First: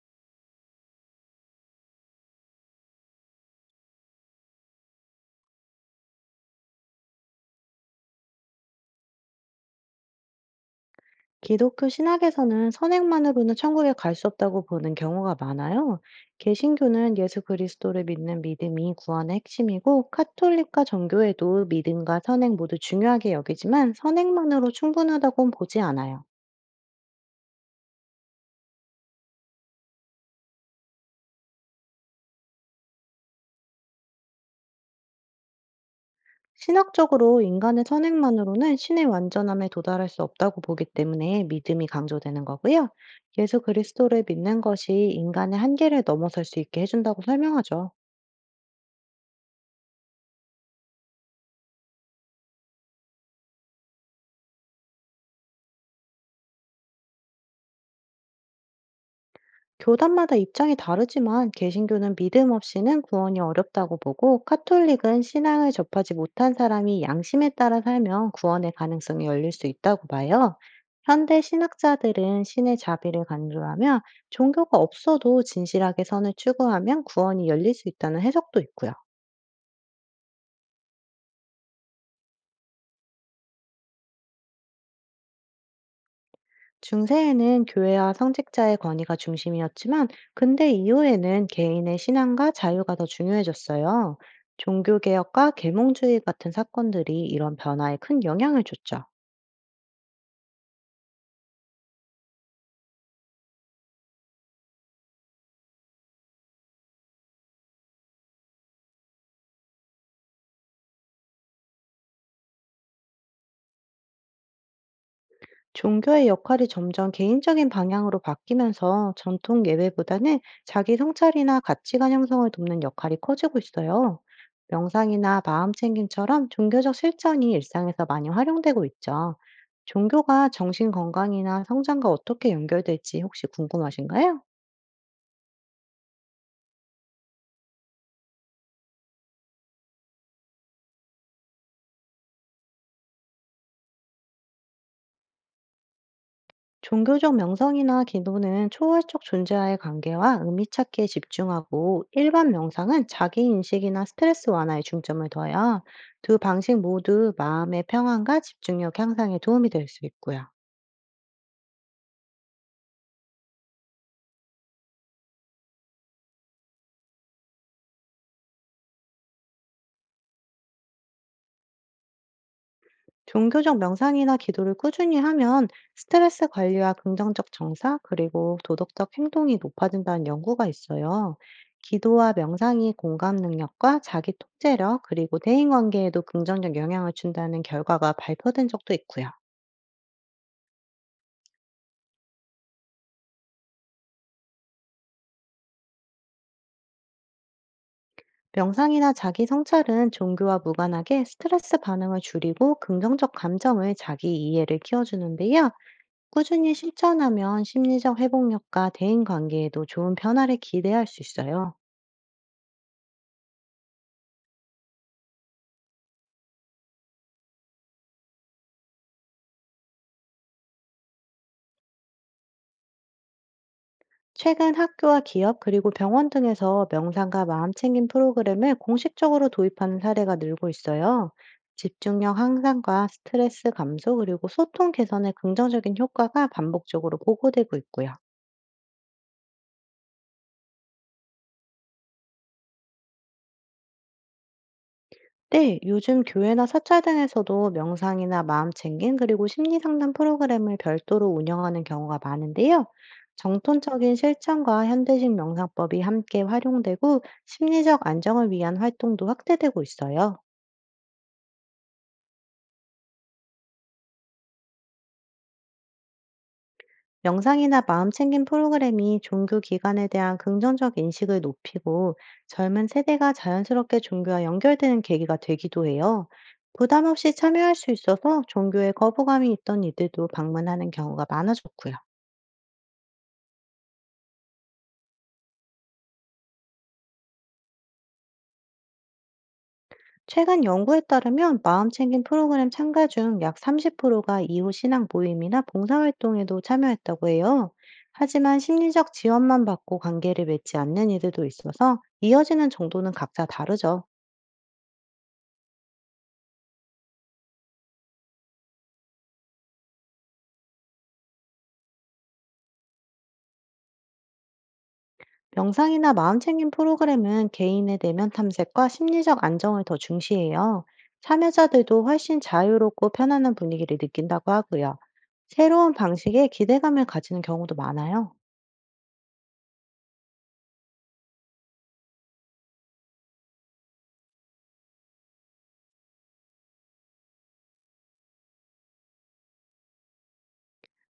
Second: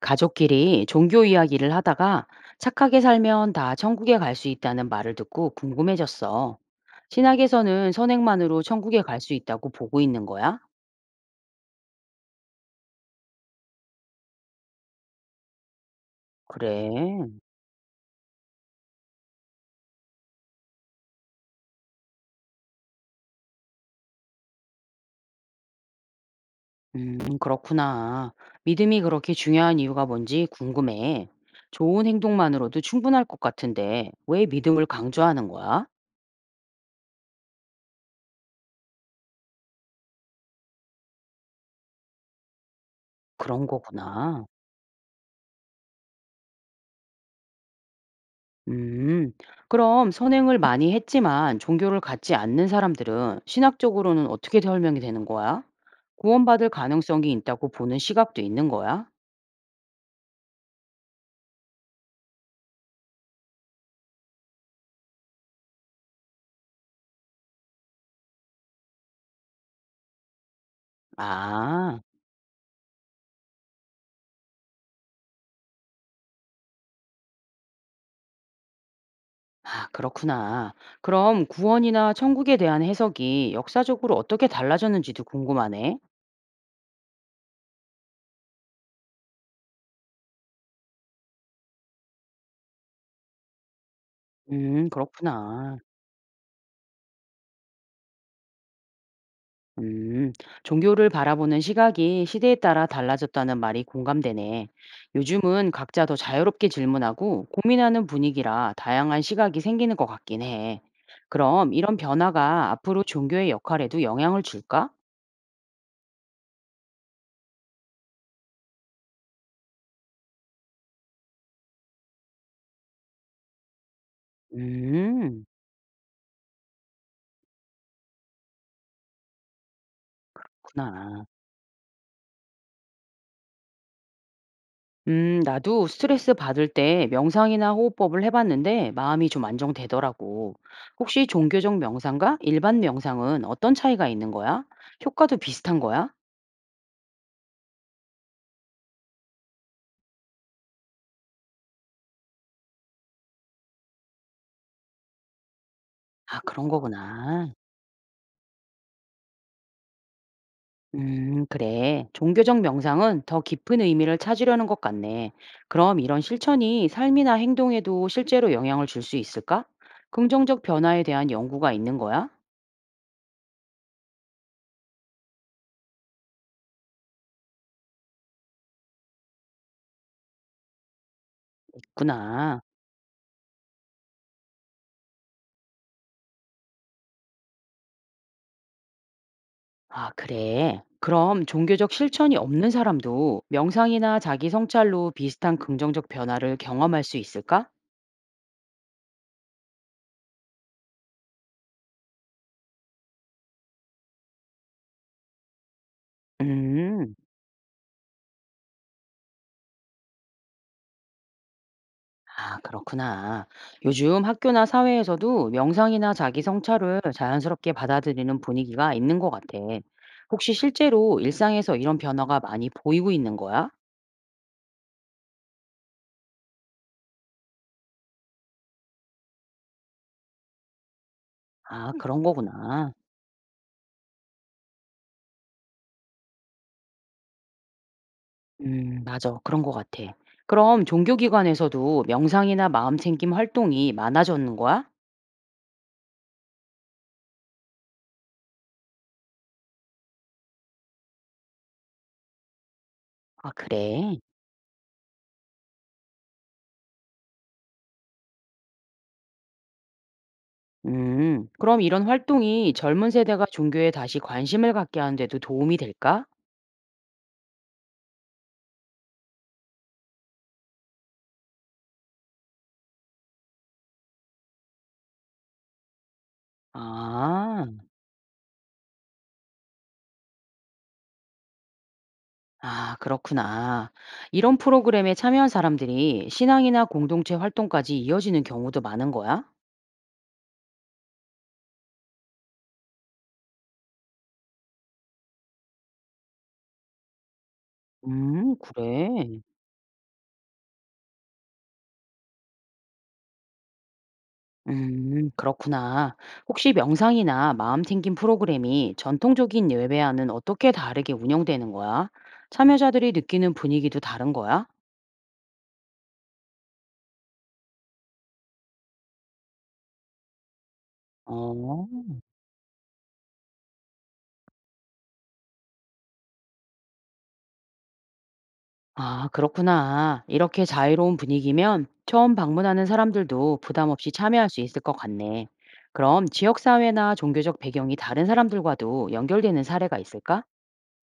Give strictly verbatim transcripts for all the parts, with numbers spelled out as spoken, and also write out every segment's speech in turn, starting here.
가족끼리 종교 이야기를 하다가 착하게 살면 다 천국에 갈 수 있다는 말을 듣고 궁금해졌어. 신학에서는 선행만으로 천국에 갈 수 있다고 보고 있는 거야? 기독교 신학에서는 선행만으로는 천국에 갈 수 없다고 보는 경우가 많아요. 그래. 개신교는 예수 그리스도를 믿는 믿음이 구원의 핵심이고, 카톨릭과 정교회도 믿음과 선행 모두 중요하게 여기지만 선행만으로 충분하다고는 보지 않아요. 음, 그렇구나. 믿음이 그렇게 중요한 이유가 뭔지 궁금해. 좋은 행동만으로도 충분할 것 같은데 왜 믿음을 강조하는 거야? 신학적으로 인간의 선행만으로는 신의 완전함에 도달할 수 없다고 보기 때문에 믿음이 강조되는 거고요. 예수 그런 그리스도를 거구나. 믿는 것이 인간의 한계를 넘어설 수 있게 해준다고 설명하죠. 음, 그럼 선행을 많이 했지만 종교를 갖지 않는 사람들은 신학적으로는 어떻게 설명이 되는 거야? 구원받을 가능성이 있다고 보는 시각도 있는 거야? 교단마다 입장이 다르지만 개신교는 믿음 없이는 구원이 어렵다고 보고, 카톨릭은 신앙을 접하지 못한 사람이 양심에 따라 살면 구원의 가능성이 열릴 수 있다고 봐요. 현대 아, 신학자들은 신의 자비를 강조하며, 종교가 없어도 진실하게 선을 추구하면 구원이 열릴 수 있다는 해석도 있고요. 아, 그렇구나. 그럼 구원이나 천국에 대한 해석이 역사적으로 어떻게 달라졌는지도 궁금하네. 중세에는 교회와 성직자의 권위가 중심이었지만, 근대 이후에는 개인의 신앙과 자유가 더 중요해졌어요. 음, 종교개혁과 그렇구나. 계몽주의 같은 사건들이 이런 변화에 큰 영향을 줬죠. 음, 종교를 바라보는 시각이 시대에 따라 달라졌다는 말이 공감되네. 요즘은 각자 더 자유롭게 질문하고 고민하는 분위기라 다양한 시각이 생기는 것 같긴 해. 그럼 이런 변화가 앞으로 종교의 역할에도 영향을 줄까? 종교의 역할이 점점 개인적인 방향으로 바뀌면서, 전통 예배보다는 자기 성찰이나 가치관 형성을 돕는 역할이 커지고 있어요. 명상이나 음, 마음 챙김처럼 종교적 실천이 일상에서 많이 활용되고 있죠. 종교가 정신 그렇구나. 건강이나 성장과 어떻게 연결될지 혹시 궁금하신가요? 음, 나도 스트레스 받을 때 명상이나 호흡법을 해봤는데 마음이 좀 안정되더라고. 혹시 종교적 명상과 일반 명상은 어떤 차이가 있는 거야? 효과도 비슷한 거야? 종교적 명상이나 기도는 초월적 존재와의 관계와 의미 찾기에 집중하고, 일반 명상은 자기 인식이나 스트레스 완화에 중점을 둬요. 두 아, 그런 방식 모두 거구나. 마음의 평안과 집중력 향상에 도움이 될 수 있고요. 음, 그래. 종교적 명상은 더 깊은 의미를 찾으려는 것 같네. 그럼 이런 실천이 삶이나 행동에도 실제로 영향을 줄 수 있을까? 긍정적 변화에 대한 연구가 있는 거야? 종교적 명상이나 기도를 꾸준히 하면 스트레스 관리와 긍정적 정사, 그리고 도덕적 행동이 높아진다는 연구가 있어요. 기도와 구나. 명상이 공감 능력과 자기 통제력, 그리고 대인 관계에도 긍정적 영향을 준다는 결과가 발표된 적도 있고요. 아, 그래. 그럼 종교적 실천이 없는 사람도 명상이나 자기 성찰로 비슷한 긍정적 변화를 경험할 수 있을까? 명상이나 자기 성찰은 종교와 무관하게 스트레스 반응을 줄이고 긍정적 감정을 자기 이해를 키워주는데요. 꾸준히 음. 실천하면 심리적 회복력과 대인 관계에도 좋은 변화를 기대할 수 있어요. 아, 그렇구나. 요즘 학교나 사회에서도 명상이나 자기 성찰을 자연스럽게 받아들이는 분위기가 있는 것 같아. 혹시 실제로 일상에서 이런 변화가 많이 보이고 있는 거야? 최근 학교와 기업, 그리고 병원 등에서 명상과 마음챙김 프로그램을 공식적으로 도입하는 사례가 늘고 있어요. 아, 그런 집중력 거구나. 향상과 스트레스 감소, 그리고 소통 개선에 긍정적인 효과가 반복적으로 보고되고 있고요. 음, 맞아. 그런 것 같아. 그럼 종교기관에서도 명상이나 마음챙김 활동이 많아졌는 거야? 네, 요즘 교회나 사찰 등에서도 명상이나 마음챙김, 그리고 심리상담 프로그램을 별도로 운영하는 경우가 많은데요. 아, 그래. 정통적인 실천과 현대식 명상법이 함께 활용되고, 심리적 안정을 위한 활동도 확대되고 있어요. 음, 그럼 이런 활동이 젊은 세대가 종교에 다시 관심을 갖게 하는 데도 도움이 될까? 명상이나 마음챙김 프로그램이 종교 기관에 대한 긍정적 인식을 높이고, 젊은 세대가 자연스럽게 종교와 연결되는 계기가 되기도 해요. 부담 없이 아. 참여할 수 있어서 종교에 거부감이 있던 이들도 방문하는 경우가 많아졌고요. 아, 그렇구나. 이런 프로그램에 참여한 사람들이 신앙이나 공동체 활동까지 이어지는 경우도 많은 거야? 최근 연구에 따르면 마음챙김 프로그램 참가 중 약 삼십 퍼센트가 이후 신앙 모임이나 봉사활동에도 참여했다고 해요. 음, 하지만 심리적 그래. 지원만 받고 관계를 맺지 않는 이들도 있어서, 이어지는 정도는 각자 다르죠. 음, 그렇구나. 혹시 명상이나 마음 챙김 프로그램이 전통적인 예배와는 어떻게 다르게 운영되는 거야? 참여자들이 느끼는 분위기도 다른 거야? 명상이나 마음챙김 프로그램은 개인의 내면 탐색과 심리적 안정을 더 중시해요. 어. 참여자들도 훨씬 자유롭고 편안한 분위기를 느낀다고 하고요. 새로운 방식에 기대감을 가지는 경우도 많아요. 아, 그렇구나. 이렇게 자유로운 분위기면 처음 방문하는 사람들도 부담 없이 참여할 수 있을 것 같네. 그럼 지역사회나 종교적 배경이 다른 사람들과도 연결되는 사례가 있을까?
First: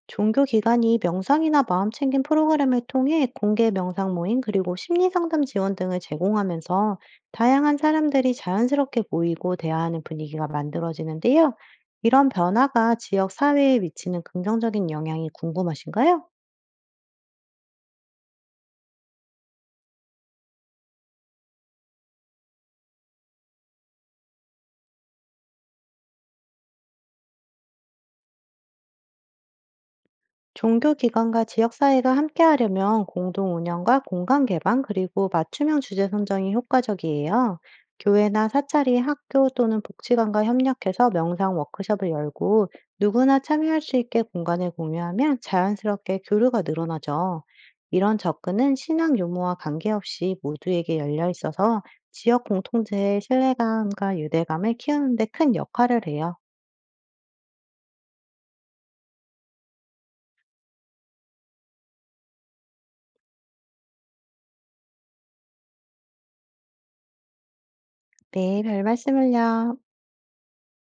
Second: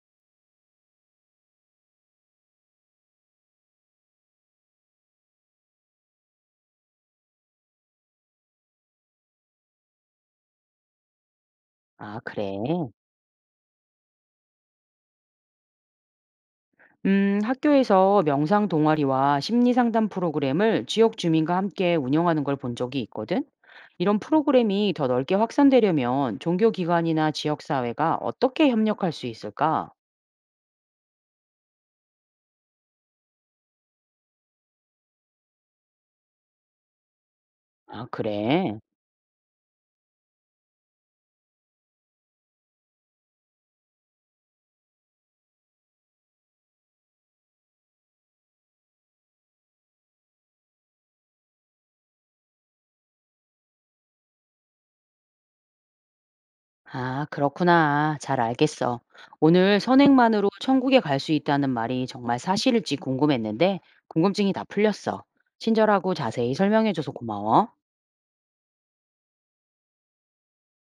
종교 기관이 명상이나 마음챙김 프로그램을 통해 공개 명상 모임, 그리고 심리 상담 지원 등을 제공하면서, 다양한 사람들이 자연스럽게 모이고 대화하는 분위기가 만들어지는데요. 아, 이런 그래. 변화가 지역 사회에 미치는 긍정적인 영향이 궁금하신가요? 음, 학교에서 명상 동아리와 심리 상담 프로그램을 지역 주민과 함께 운영하는 걸 본 적이 있거든. 이런 프로그램이 더 넓게 확산되려면 종교기관이나 지역사회가 어떻게 협력할 수 있을까? 종교기관과 지역사회가 함께하려면 공동운영과 공간개방, 그리고 맞춤형 주제 선정이 효과적이에요. 아, 교회나 그래. 사찰이 학교 또는 복지관과 협력해서 명상 워크숍을 열고, 누구나 참여할 수 있게 공간을 공유하면 자연스럽게 교류가 늘어나죠. 이런 접근은 신앙 유무와 관계없이 모두에게 열려 있어서, 지역 공통체의 신뢰감과 유대감을 키우는 데 큰 역할을 해요. 아, 그렇구나. 잘 알겠어. 오늘 선행만으로 천국에 갈 수 있다는 말이 정말 사실일지 궁금했는데, 궁금증이 다 풀렸어. 친절하고 자세히 설명해줘서 고마워. 네, 별 말씀을요.